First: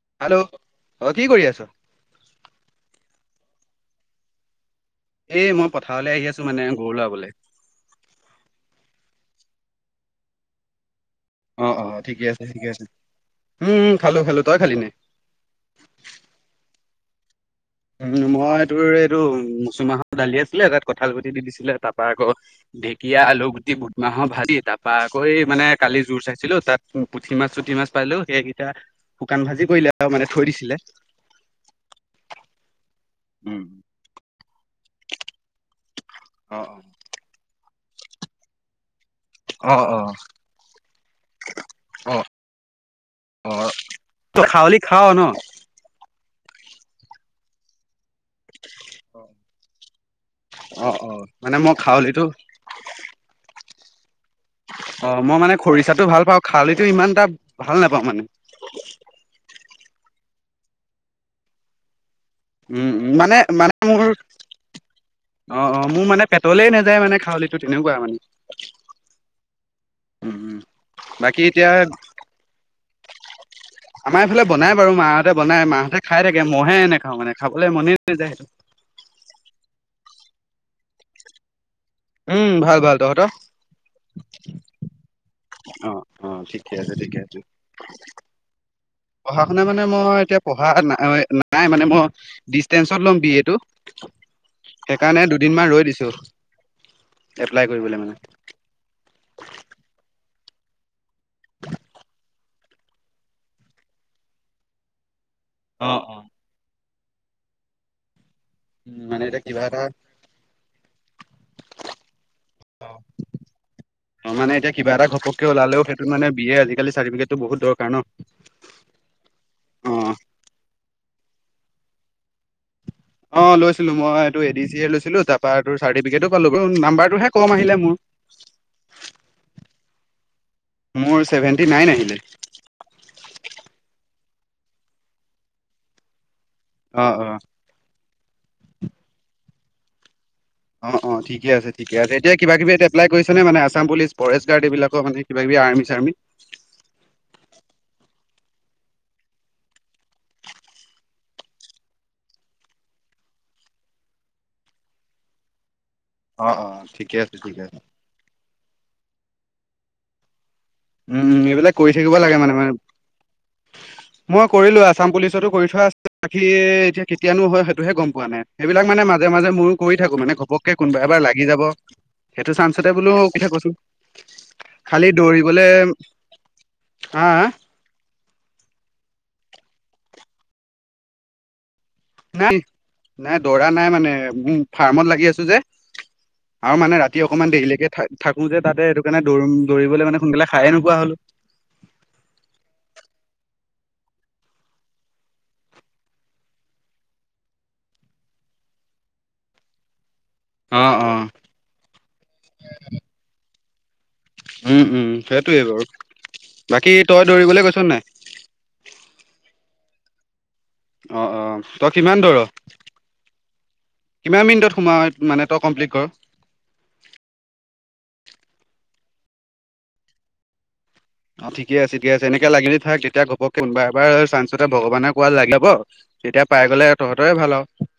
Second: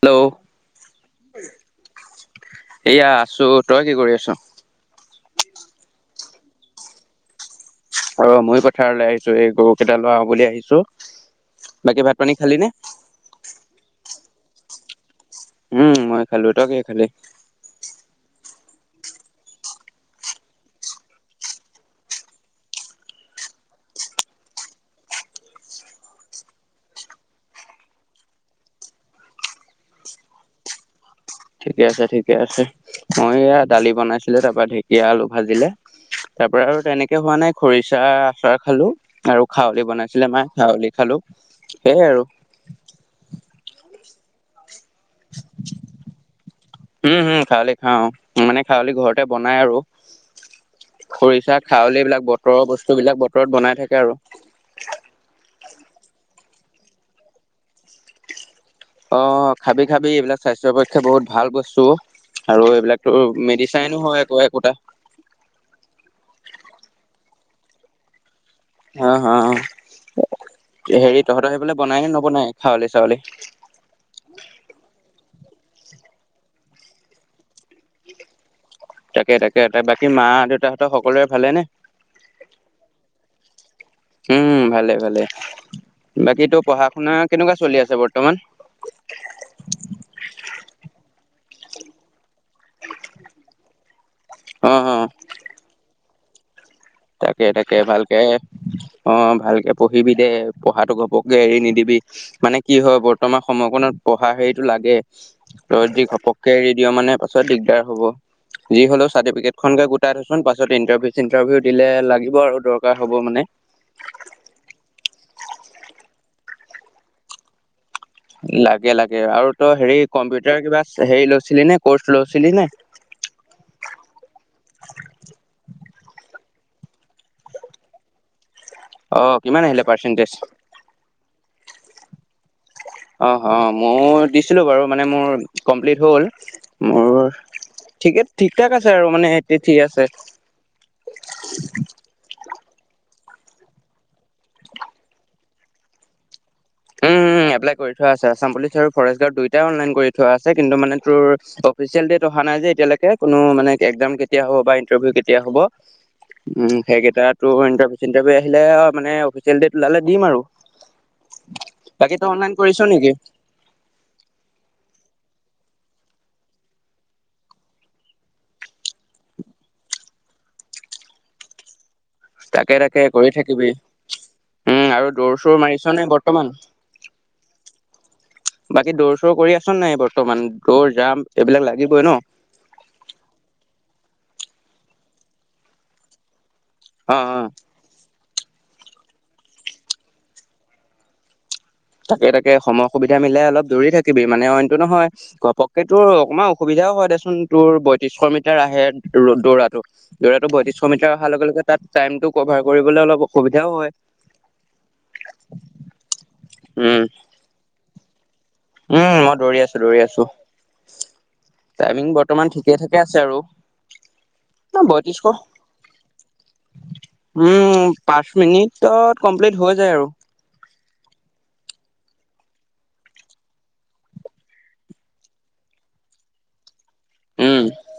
Hello অ কি কৰি আছ? এয়া ছো তই কি কৰি আছ'? এ মই পথাৰলৈ আহি আছো মানে গৰু লৰাবলে। অ', মই পথাৰলৈ আহিছো এই গৰু কেইটা লোৰাৱ বুলি আহিছো। অ', অ'- বাকী ভাত ঠিকে পানী আছে, খালি নে ঠিকে আছে, উম, উম, খালো, খালো তই খালি নাই? উম, মই খালো, তই কিহে খালি? উম মই তোৰ এইটো মচুমাহৰ দালি আছিলে তাত কঁঠাল গুটি দি দিছিলে তাৰ পৰা আকৌ ঢেঁকীয়া আলু গুটি বুদ মাহৰ ভাগি তাৰপা আকৌ এই মানে কালি জোৰ চাইছিলো তাত পুঠি মাছ চুঠি মাছ পালো সেইকেইটা শুকান ভাজি কৰিলে আৰু মানে থৈ দিছিলে। ঠিকে আছে, ঠিকে আছে মই এয়া উম দালি বনাইছিলো তাৰপা ঢেঁকীয়া আলু ভাজিলে। তাৰ অ পৰা আৰু তেনেকে হোৱা নাই খৰিচা আচাৰ খালো। আৰু অ খউলি অ বনাইছিলে মা খাৱলি খালো সেয়াই অ অ আৰু। অ', তই খাৱলি খা ন'? উম, হম খাৱলি খাওঁ মানে খাৱলি ঘৰতে বনাই আৰু। অ অ খৰিচা মানে মই খউল বিলাক খাৱলিটো বতৰৰ বস্তু বিলাক বতৰত বনাই থাকে। আৰু অ'- মই মানে খৰিচাটো ভাল পাওঁ, খালিটো ইমান এটা ভাল নেপাওঁ মানে। অ খাবি, খাবি এইবিলাক স্বাস্থ্যৰ পক্ষে বহুত ভাল বস্তু। আৰু উম, উম, এইবিলাকতো মানে মানে মেডিচাইনো মোৰ হয় একো একোটা। অ', অ', মোৰ মানে পেটলেই নাযায় মানে খাউলিটো তেনেকুৱা মানে। অ অ উম, উম, হেৰি বাকী তহঁতৰ সি এতিয়া পলে বনায় নে নবনায় খউলি চাউলি? আমাৰ এইফালে বনাই বাৰু মাহঁতে বনাই মাহঁতে খাই থাকে মহে এনে খাওঁ মানে। খাবলৈ মনেই নাযায় সেইটো। তাকে, তাকে ত বাকী মা দেউতাহঁতৰ সকলোৰে ভালে নে? উম ভাল ভাল তহঁতৰ উম ভালে -ভালে অ', অ', বাকী তো ঠিকে পঢ়া আছে শুনা ঠিকে আছে কেনেকুৱা চলি আছে বৰ্তমান পঢ়া শুনা মানে মই এতিয়া পঢ়া নাই নাই মানে মই। ডিচেঞ্চত ল'ম বি এ টো অ অ সেইকাৰণে দুদিনমান ৰৈ দিছো তাকে- তাকে ভালকে অ ভালকে পঢ়িবি দে পঢ়াটো ঘপকে এৰি নিদিবি মানে কি হয় বৰ্তমান সময়কণত পঢ়া হেৰিতটো লাগে। তই অ', যদি অ'। ঘপককে এৰি দিওঁ মানে পাছত দিগদাৰ হব যি উম, হলেও মানে এতিয়া কিবা চাৰ্টফিকটখন এটা কে গোটাই থছচ পাছত ইণ্টাৰউ চিন্টাৰভিউ। দিলে লাগিব আৰু দৰকাৰ অ', হ'ব মানে। ওলালে সেই টো মানে আজি কালি চাৰ্টিফিকেট টো বহুত দৰকাৰ ন ' লাগে লাগে আৰু তই হেৰি কম্পিউটাৰ কিবা হেৰি লৈছিলি নে কৰ্চ লৈছিলি নে। অ লৈছিলো মই এইটো এডি চি এ লৈছিলো তাৰ চাৰ্টিফিক পালো নাম্বাৰটোহে কম আহিলে মোৰ। [inaudible] অ 'কিমান আহিলে পাৰ্চেণ্টেজ মোৰ চেৱেন্তি নাইন আহিলে অ' অ' মোৰ দিছিলোঁ বাৰু মানে মোৰ কমপ্লিট হ'ল অ' মোৰ অ' ঠিকে ঠিক ঠাক আছে আৰু মানে সতি ঠিক আছে অ -অ ঠিকে আছে ঠিকে আছে এতিয়া কিবা কি এটা এপ্লাই কৰিছে মানে আছাম পুলিচ ফৰেষ্ট গাৰ্ড এইবাকৰ মানে কিবা কিবি আৰ্মি চাৰ্মি। উমম এপ্লাই কৰি থোৱা আছে আছাম পুলিচ আৰু ফৰেষ্ট গাৰ্ড দুইটাই অনলাইন কৰি থোৱা আছে কিন্তু মানে তোৰ। অফিচেল ডেট অহা নাই যে এতিয়ালৈকে কোনো মানে একসাম কেতিয়া হ'ব বা ইণ্টাৰভিউ কেতিয়া হ'ব অ' উম অ' ঠিকে আছে সেইকেইটাতো ঠিকে আছে। ইণ্টাৰভিউ চিটাৰভিউ আহিলে। মানে অফিচিয়েল ডেট ওলালে দিম আৰু। উম এইবিলাক কৰি থাকিব বাকী তই লাগে অনলাইন মানে মানে কৰিছ নেকি? মই কৰিলো আছাম পুলিচ। কৰি থ এতিয়া কেতিয়ানো হয় সেইটোহে গম পোৱা নাই সেইবিলাক মানে মাজে মাজে মইো কৰি থাকো মানে। ঘপককে কোনোবা এবাৰ লাগি যাব। সেইটো তাকে চানঞ্চতে তাকে বোলো কৰি কিঠথা কৈছো থাকিবি উম খালি আৰু দৌৰ দৌৰি। চৌৰ বোলে মাৰিছ নে বৰ্তমান? হা। বাকী দৌৰ চৌৰ কৰি আছ নাই বৰ্তমান দৌৰ জাম এইবিলাক লাগে। নাই নাই দৰা নাই মানে উ ফাৰ্মত লাগি আছো যে। আৰু মানে অ ৰাতি অ অকনমান দেৰিলৈকে থাকি থাকো যে তাতে সেইটো কাৰণে দৌৰিম দৌৰিবলৈ মানে সোনকালে খায়ে নোপোৱা হলো। তাকে তাকে সময় সুবিধা মিলাই অলপ দৌৰি থাকিবি মানে অইনতটো নহয় ঘপকেেতো অকণমান অসুবিধা। এতিয়াও হয় দেচোন তোৰ বয়ত্ৰিশ মিটাৰ আহে দৌৰাতটো। দৌৰাটো বয়ত্ৰিশ অ অ মিটাৰ অহাৰ লগে লগে তাত টাইমটো কভাৰ কৰিবলৈ অলপ অসুবিধাও হয় উম উম সেইটোৱে বাৰু বাকী উম তই দৌৰিবলৈ কৈছ নাই। উম মই দৌৰি আছো দৌৰি আছো। অ অ তই টাইমিং কিমান দৌৰ বৰ্তমান ঠিকে থাকে আছে আৰু। কিমান মিনিটত সোমা বয়ত্ৰিশশ মানে তই কমপ্লিট কৰ। উম পাঁচ মিনিটত কমপ্লিট হৈ যায় আৰু। অ' ঠিকে আছে ঠিক আছে এনেকে লাগিলি থাক তেতিয়া ঘপক কোনোবা এবাৰ চাঞ্চতে ভগৱানৰ কোৱাত লাগি যাব। তেতিয়া পাই গলে তহঁতেৰে ভাল উম আৰু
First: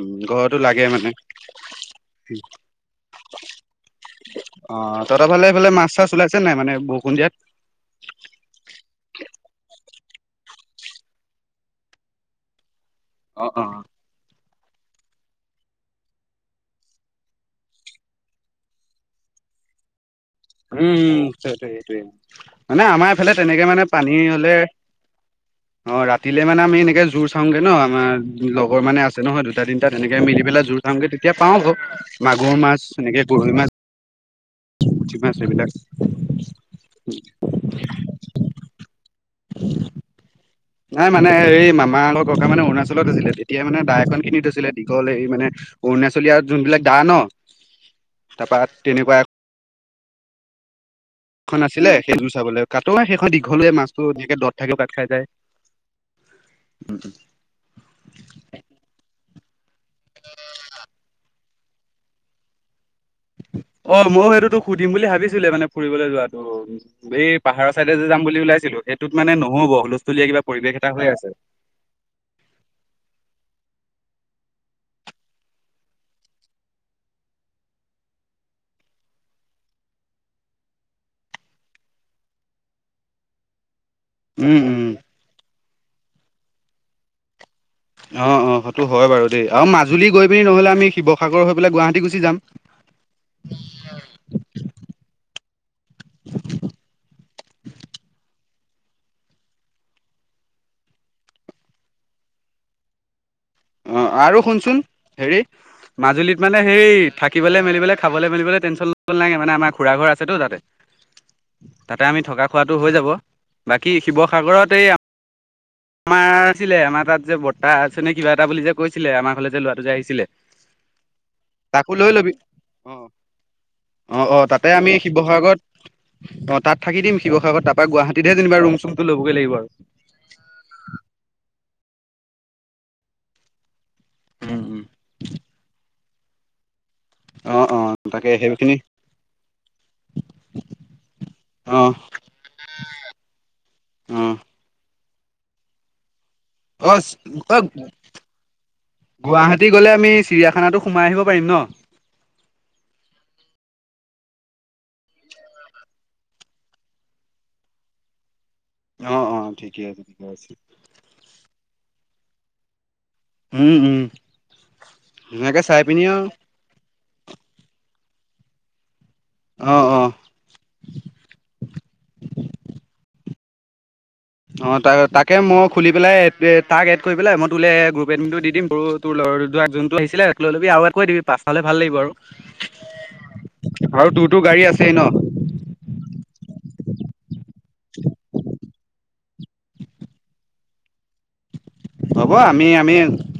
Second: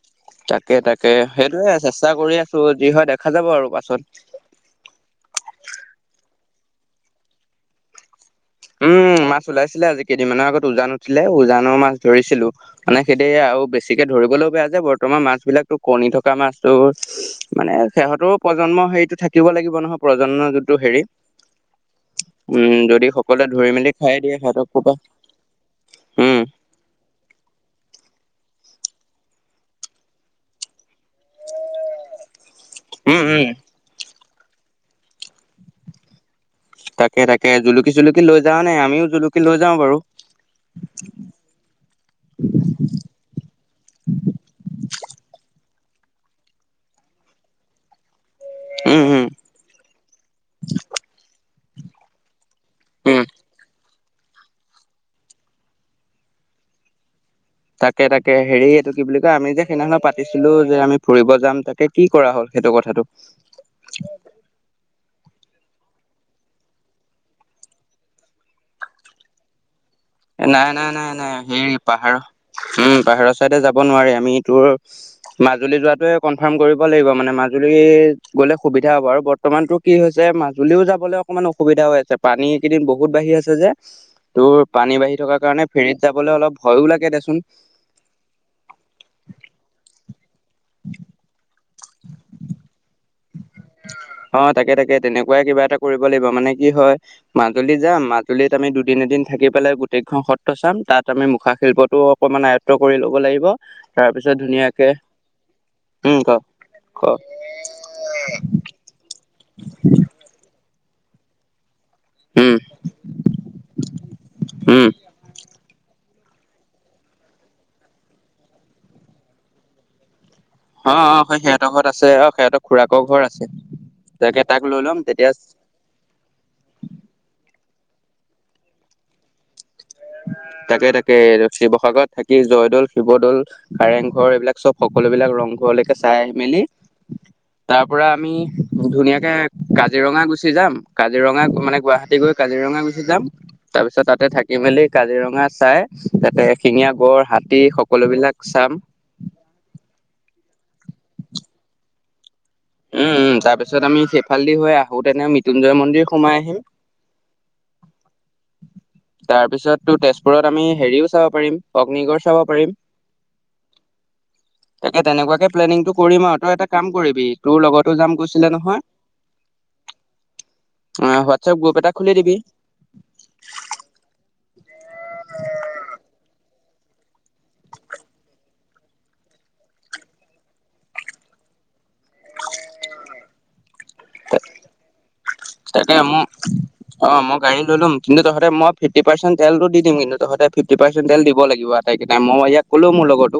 উম, ঘৰতো তাকে লাগে মানে তাকে সেইটোয়ে চেষ্টা কৰি আছো যি হয় দেখা যাব আৰু পাছত। অ ' তহফালে সফালে মাছ চাছ ওলাইছে নাই মানে বৰষুণ দিয়াত। উম মাছ ওলাইছিলে আজি কেইদিনমানৰ আগত উজান উঠিলে উজানৰ মাছ ধৰিছিলো মানে সেইদি অ আৰু অ বেছিকে ধৰিবলৈও বেয়া বৰ্তমান মাছ বিলাকো কণী থকা মাছতো মানে সিহঁতৰো প্ৰজন্ম হেৰিতটো থাকিব লাগিব নহয়। প্ৰজন্ম যোনটো উম- হেৰি উম সেই সেইটোৱে উম মানে যদি আমাৰ এইফালে সকলোৱে তেনেকে ধৰি মানে মেলি পানী খাই দিয়ে হলে সিহঁতক ক'বা অ' উম ৰাতিলে মানে আমি এনেকে জোৰ চাওঁগে ন। ন আমাৰ লগৰ মানে আছে নহয় দুটা তিনিটা তেনেকে মিলি পেলাই জোৰ চাওঁগে তেতিয়া পাও মাগুৰ মাছ, উম এনেকে উম গৰৈ মাছ মাছ বিলাক। তাকে তাকে জুলুকি চুলুকি লৈ যাওঁ নে আমিও জুলুকি লৈ যাও বাৰু। নাই মানে এই মামাৰ লগৰ ককা মানে অৰুণাচলত আছিলে তেতিয়াই মানে দাই এখন কিনি থৈছিলে দীঘল এই মানে অৰুণাচলীয়া যোনবিলাক দা ন তাৰপা উম তেনেকুৱা উম [inaudible] এখন আছিলে সেইযোৰ চাবলৈ কাটো উম সেইখন দীঘলয়ে মাছ দত থাকি ভাত খাই যায়। তাকে তাকে হেৰি এইটো কি বুলি আমি যে সেইদিনাে পাতিছিলোঁ যে আমি ফুৰিব যাম তাকে কি কৰা হ'ল সেইটো কথাটো। [inaudible] অ ময়ো সেইটোতো সুধিম বুলি ভাবিছিলে মানে ফুৰিবলৈ যোৱাতটো এই পাহাৰৰ চাইডে যে যাম বুলি ওলাইছিলোঁ। সেইটোত মানে নহ'বহ। নাই নাই নাই নাই হে পাহাৰৰ উম পাহাৰৰ চাইডে যাব নোৱাৰি। আমি তোৰ মাজুলী যোৱাাতোৱে কনফাৰ্ম কৰিব লাগিব মানে মাজুলী গ'লে সুবিধা হ'ব আৰু। বৰ্তমানতো কি হৈছে মাজুলীও যাবলৈ অকমান অসুবিধা হৈ আছে পানী এইকেইদিন বহুত বাঢ়ি আছে যে। তোৰ উম। উম পানী বাঢ়ি থকাৰ কাৰণে ফেৰীত যাবলৈ অলপ ভয়ো লাগে দেচোন। অ অ সেইটো হয় বাৰু দেই আৰু মাজুলী গৈ পিনি নহ'লে আমি শিৱসাগৰ হৈ গুৱাহাটী গুচি যাম। অ তাকে তাকে তেনেকুৱাই কিবা এটা কৰিব লাগিব মানে কি হয় মাজুলী যাম মাজুলীত আমি দুদিন দিন থাকি পেলাই গোটেইখন সত্ৰ চাম তাত আমি মুখা শিল্পটোও অকণমান আয়ত্ব কৰি ল'ব লাগিব। অ তাৰপিছত আৰু শুনচোন ধুনীয়াকে হেৰি উম ক মাজুলীত মানে ক সেই থাকিবলে মেলিবলৈ খাবলৈ মেলিবলৈ টেনচন ল নাইে মানে আমাৰ খুড়া ঘৰ আছেতো তাতে। তাতে আমি থকা উম খোৱাটো হৈ যাব। বাকী শিৱসাগৰত উম এই আমাৰ আছিলে আমাৰ তাত যে বৰ্তা আছে নে কিবা এটা বুলি যে কৈছিলে আমাৰ ফালে যে লোৱাটো যে আহিছিলে। অ অ স সিহঁতৰ তাকো ঘৰত লৈ আছে অ ল'বি। সিহঁতৰ অ খুৰাকৰ ঘৰ আছে। অ অ তাকে তাক তাতে লৈ আমি ল'ম তেতিয়া শিৱসাগৰত অ তাত থাকি দিম শিৱসাগৰত ত গুৱাহাটী যেনিবা ৰুম চুম তো লবগৈ লাগিব আৰু। তাকে তাকে শিৱসাগৰত থাকি জয়দৌল, শিৱদ'ল কাৰেংঘৰ এইবিলাক চব সকলোবিলাক ৰংঘৰলৈকে চাই মেলি [inaudible] তাৰ পৰা তাকে আমি সেইখিনি ধুনীয়াকে কাজিৰঙা গুচি যাম কাজিৰঙা মানে অ', গুৱাহাটী গৈ কাজিৰঙা গুচি যাম তাৰ পিছত তাতে অ', থাক কি কাজিৰঙা চাই তাতে এশিঙীয়া অ', গঁড়, হাতী অ', সকলোবিলাক চাম। গুৱাহাটী গ'লে আমি চিৰিয়াখানাতো সোমাই আহিব পাৰিম ন। উম উম তাৰ পিছত আমি সেইফালদি হৈ আহো তেনে মৃত্যুঞ্জয় মন্দিৰ সোমাই আহিম। [inaudible] অ', অ', তাৰ ঠিকে পিছত আছে ঠিকে তেজপুৰত আছে। আমি হেৰিও চাব পাৰিম অগ্নিগড় চাব পাৰিম। উম, উম, তাকে তেনেকুৱাকে ধুনীয়াকে চাই প্লেনিংটো পিনি কৰিম আৰু তই এটা কাম কৰিম। তোৰ লগতো যাম গৈছিলে নহয়। অ', অ', অ হোৱাটছএপ গ্ৰুপ এটা খুলি দিবি। মই খুলি পেলাই তাক এড কৰি পেলাই মই তোলে গ্ৰুপ এডমিন টো দি দিম বু তোৰ লগৰ যোনটো আহিছিলে এড কৰি দিবি পাঁচটা হলে ভাল লাগিব আৰু। আৰু তোৰ তো গাড়ী আছেই ন? তাকে মোৰ অ মই গাড়ীলৈ লম কিন্তু তহতে মই ফিফটি পাচেণ্ট তেলটো দিম কিন্ত তহতে ফিফটি পাচেণ্ট তেল দিব লাগে। আতাইকেইতাই হ'ব মই ইয়াক আমি কলো আমি মোৰ লগতো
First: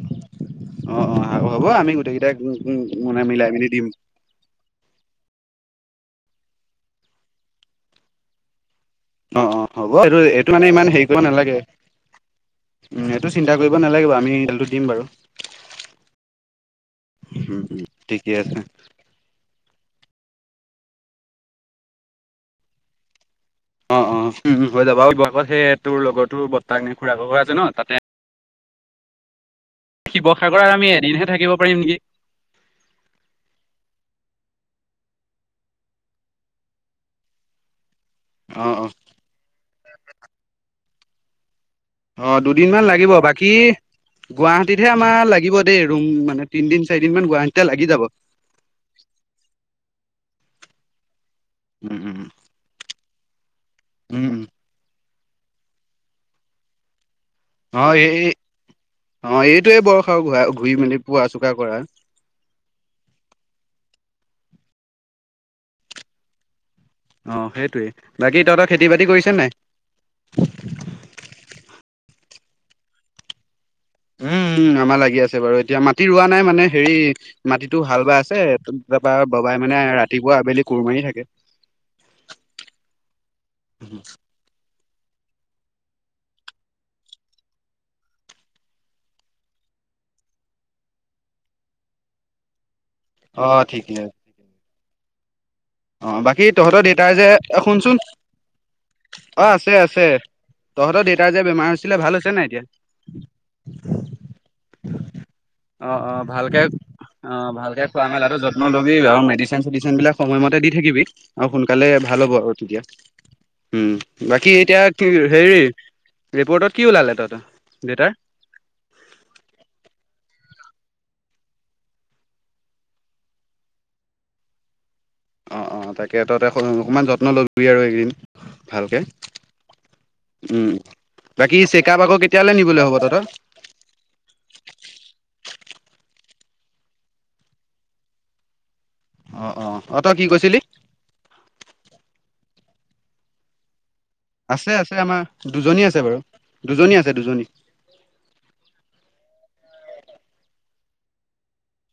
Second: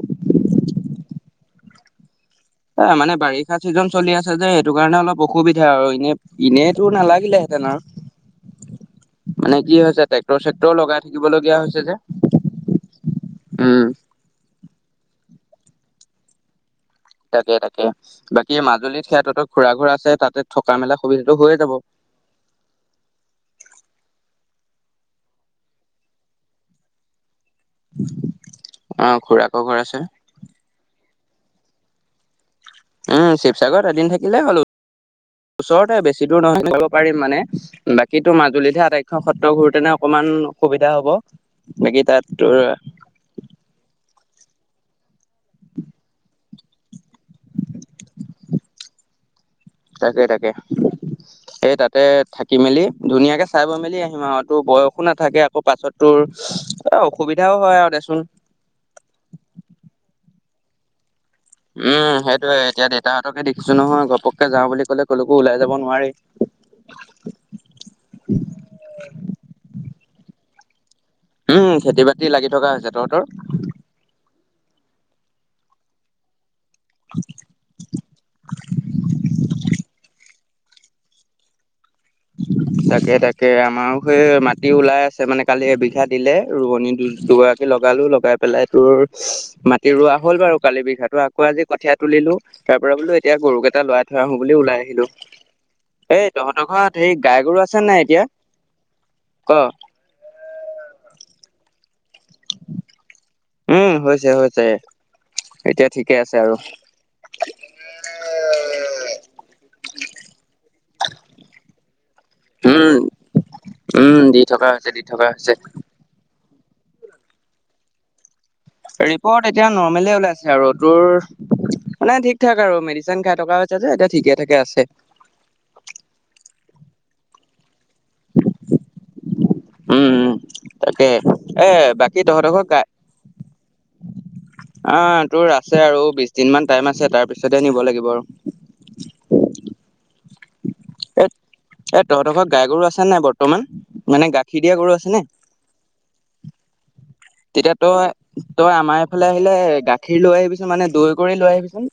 অ', অ', হ'ব আমি গোটেইকেইটাই এ মানে মিলাই বাৰিষা মেলি দিম চিজন চলি আছে যে? সেইটো কাৰণে অলপ অসুবিধা আৰু এনে এনেইতো নালাগিলেহেঁতেন আৰু অ', মানে অ', কি হ'ব হৈছে এইটো ট্ৰেক্টৰ এইটো মানে চেক্টৰ ইমান হেৰি লগাই কৰিব থাকিব নালাগে লগীয়া হৈছে যে এইটো চিন্তা কৰিব উম নালাগে বাৰু আমি ৰিজাল্ট টো দিম বাৰু তাকে, উম, তাকে উম, ঠিকে বাকী আছে মাজুলীত সিহঁতো খুৰা ঘৰ- আছে তাতে থকা মেলা সুবিধাটো হৈয়ে যাব। অ' অ' হৈ যাব আৰু ব আগত সেই তোৰ লগৰটো বৰ্তাক নে খুৰা আছে ন তাতে অ' খুৰাক। শিৱসাগৰত আমি এদিনহে থাকিব পাৰিম নেকি। উম শিৱসাগৰত এদিন থাকিলে হ'ল ওচৰতে বেছি দূৰ নহয় [unintelligible] পাৰিম মানে। কিন্তু অ', মাজুলীতহে অ', আটাইকেইখন সত্ৰ ঘূৰোতেনে অকনমান অসুবিধা হব। বাকী তাত অ, তোৰ দুদিনমান লাগিব বাকী গুৱাহাটীতহে আমাৰ লাগিব দেই ৰুম মানে তিনদিন চাৰিদিনমান গুৱাহাটীতে লাগি যাব। এ উম, তাতে উম, থাকি মেলি ধুনীয়াকে চাই বৈ মেলি আহিম উম, উম, আৰু টো বয়সো না থাকে আকৌ পাছত তোৰ এ অসুবিধাও হয় অ, আৰু এই- দেচোন এই অ, এইটোয়ে বয়স আৰু ঘূৰি মেলি ফুৰা চকা কৰা উম, সেইটোয়ে এতিয়া দেউতাহতকে দেখিছো নহয় গপ ঘপক্কে যাওঁ বুলি ক'লে কওঁলোকো ওলাই যাব নোৱাৰেই। অ, সেইটোৱেই বাকী তহতৰ খেতি-বাতি কৰিছ নে নাই? উম, খেতি-বাতি লাগি থকা হৈছে তহঁতৰ? উম-উম আমাৰ লাগি আছে বাৰু এতিয়া মাটি ৰোৱা নাই মানে হেৰি মাটিটো হাল বাই আছে তাৰপা বাবাই মানে ৰাতিপুৱা, আবেলি কোৰ মাৰি থাকে। তাকে-তাকে আমাৰ সেই মাট টি ওলাই আছে মানে কালি এবিঘা দিলে ৰোৱনী দু - দুগৰাকী লগালো লগাই পেলাই তোৰ মাটি ৰোৱা হ'ল বাৰু কালি বিঘাতো আকৌ আজি কঠীয়া তুলিলো তাৰ পৰা বোলো এতিয়া অ গৰুকেইটা ঠিকে উলাই থৈ আহো বুলি ওলাই আহিলো। অ, এই বাকী তহঁতৰ ঘৰত দেউতাই হেৰি যে গাই গৰু এ আছে নাই শুনচোন এতিয়া? অ, ক। আছে-আছে। তহঁতৰ দেউতা যে বেমাৰ হৈছিলে ভাল হৈছেনে নাই এতিয়া? যে এতিয়া অ অ ঠিকে আছে আৰু। ভালকে অ, ভালকে খোৱা মেলাটো যত্ন লবি আৰু মেডিচিন-চেডিচিন বিলাক সময়মতে দি থাকিবি অ, সোনকালে ভাল হ'ব আৰু তেতিয়া। উম উম, দি বাকী থকা এতিয়া হৈছে দি কি থকা হৈছে হেৰি ৰিপৰ্টত কি ওলালে তহঁতৰ দেউতাৰ? ৰিপৰ্ট এতিয়া নৰ্মলে ওলাইছে আৰু ৰ তোৰ মানে ঠিক ঠাক আৰু মেডিচিন খাই থকা হৈছে যে এতিয়া ঠিকে ঠাকে আছে। অঁ অঁ তাকে ততে অকণমান যত্ন ল'বি আৰু এইকেইদিন ভালকৈ উম উম তাকে বাকী এ চেকাপ আকৌ বাকী কেতিয়ালৈ নিবলৈ হ'ব তহঁতৰ? আহ তোৰ আছে আৰু বিশ দিন মমান টাইম আছে তাৰপিছতে নিব লাগিব আৰু। অ অ অ তই কি কৈছিলি? এ এ তহঁ তখৰত গাই গৰু আছে নাই বৰ্তমান? মানে গাখীৰ আছে দিয়া গৰু আছে নে আমাৰ দুজনী আছে বাৰু দুজনী আছে দুজন। তেতিয়া তই তই আমাৰ এইফালে আহিলে। গাখীৰ লৈ আহিবিচোন মানে দৈ কৰি লৈ আহিবিচোন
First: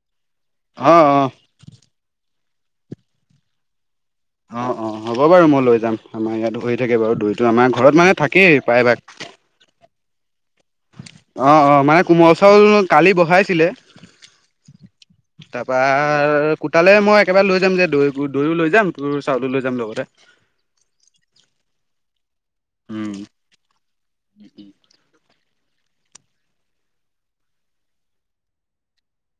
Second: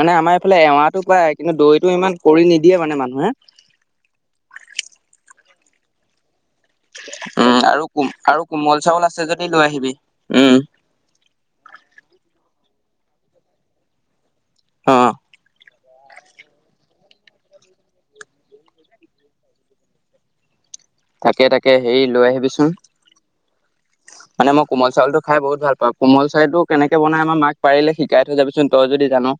মানে আমাৰ এইফালে এৱাটো অ', অ', পায় কিন্তু দৈতটো ইমান কৰি নিদিয়ে মানে মানুহে। অ অ হ'ব বাৰু মই লৈ যাম আমাৰ ইয়াতো। বি থাকে বাৰু দইতটো উম আমাৰ আৰু ঘৰত কোম মানে আৰু থাকেই কোমল চাউল আছে প্ৰায়ভাগ। যদি লৈ আহিবি। উম। অঁ, অঁ। মানে কোমল চাউল কালি বহাইছিলে। অ', তাৰপা ৰ কোতালে মই একেবাৰে লৈ যাম যে দৈ দৈও লৈ যাম তোৰ চাউলো লৈ যাম লগতে। তাকে তাকে হেৰি লৈ আহিবিচোন উম, মানে মই কোমল চাউলতটো খাই বহুত ভাল। ত কোমল চাৰিতটো কেনেকে বনাই আমাৰ মাক পাৰিলে শিকাই থৈ যাবিচোন তই যদি জান।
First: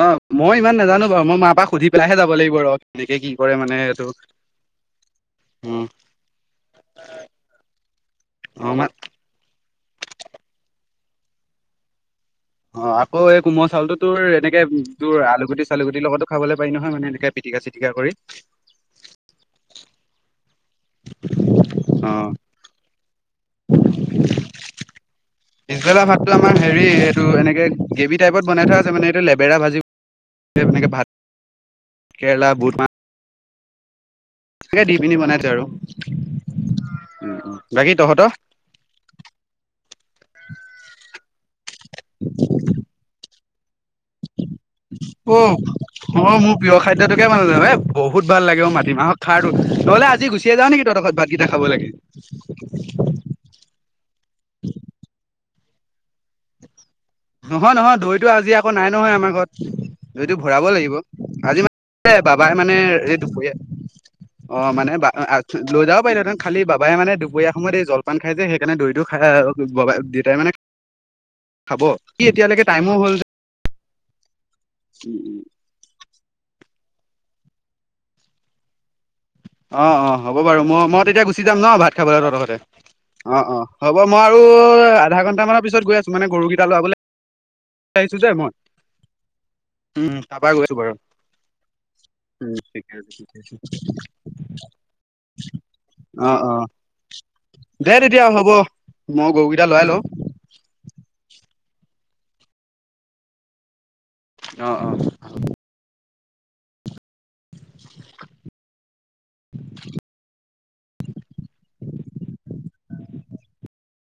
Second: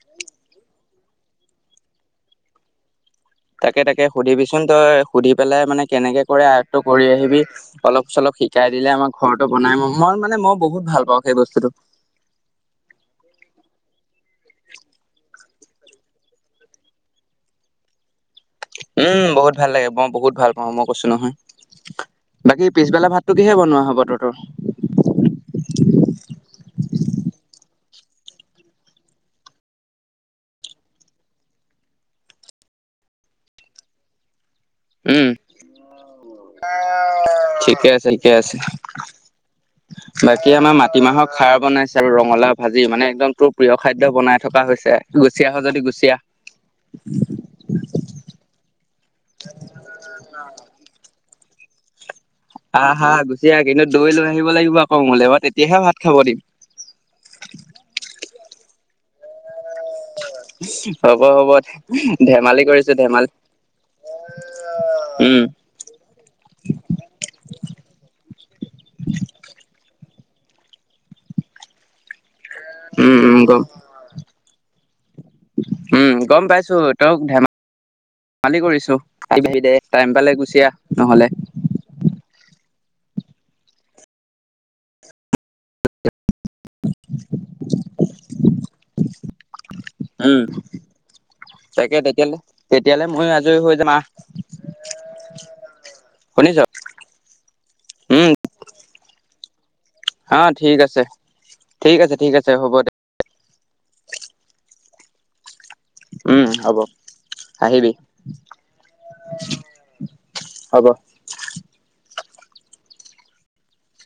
অ মই ইমান নাজানো বাৰু মই মা পৰাাক সুধি পেলাইহে যাব লাগিব ৰ। কেনেকে কি কৰে মানে তাকে এইটো তাকে সুধিবিচোন তই সুধি পেলাই মানে অ', কেনেকে কৰে আয়ত্বটো কৰি আহিবি অলপ চলপ অ', শিকাই মা দিলে আমাৰ ঘৰতো বনাই ম মই মানে মই বহুত ভাল পাওঁ সেই বস্তুটো। অ আকৌ এই কোমল চাউল তোৰ এনেকে তোৰ আলুগুটি চালুগুটিৰ লগতো খাবলৈ পাৰি নহয় মানে এনেকে পিটিক চিটিকা কৰি। উম বহুত ভাল লাগে মই বহুত ভাল পাওঁ মই কৈছো নহয়। বাকী পিছবেলা ভাত পিবেলা ভাতটো আমাৰ হেৰি এইটো এনেকে গ্ৰেভি টাইপত বনাই থোৱা আছে মানে এইটো লেবেৰা ভাজি এনেকে ভাত। কেৰেলা বুটমাহ। তাকে দি পিনি উম বনাইছো আৰু। উম উম ঠিকে বাকী আছে ঠিকে তহঁতৰ? আছে। বাকী আমাৰ মাটিমাহৰ খাৰ বনাইছে আৰু ৰঙালাও ভাজি মানে একদম তোৰ প্ৰিয় খাদ্য বনাই থকা হৈছে। অ গুচি আহ যদি গুচি আহ অ মোৰ প্ৰিয় খাদ্যটোকে মানে জান বহুত ভাল লাগে অ মা তিমাহৰ খাৰ টো নহলে আজিয়েই গুচি যাওঁ নেকি তত ঘৰত ভাত কেইটা খাবলেকে। আহ আহা গুচি আহ কিন্তু দৈ লৈ আহিব লাগিব আকৌ মোলে ব তেতিয়াহে ভাত খাব দিম। নহয় নহয় দৈতো আজি আকৌ নাই নহয় আমাৰ ঘৰত। এইটো ভৰাব লাগিব হ'ব হ'ব আজি মান বাবাই ধেমালি মানে কৰিছো এই ধেমালি দুপৰীয়া অ মানে বা উম লৈ যাব পাৰিলেঁতেন খালি বাবাই মানে দুপৰীয়া সময়ত এই জলপান খাই যে সেইকাৰণে দৈতটো খাই বাই দেটাই মানে খাব কি এতিয়ালৈকে টাইমো হ'ল উম যে। উম গম উম গম পাইছো। তেওঁক ধেমি ধেমালি কৰিছোঁ। অঁ অঁ হ'ব বাৰু মই মই তেতিয়া গুচি যাম ন ভাত খাবলৈ তহতৰ ঘৰতে। অ অ হ'ব মই আৰু আধা ঘন্টা মানৰ পিছত গৈ আছো মানে গৰুকেই লাবলৈ আহিছোঁ যে মই। উম তাপা গৈছো বাৰু তাকে তেতিয়ালে উম ঠিকে তেতিয়ালে আছে ময়ো আজৰি হৈ ঠিকে। যাম আহ অ অ। শুনিছ দে তেতিয়া উম হ'ব মই গৰুকেইটা লৰাই লওঁ। অ ঠিক আছে ঠিক আছে ঠিক আছে হ'ব দে। আহ অ। ম হব। আহিবি হব। [inaudible]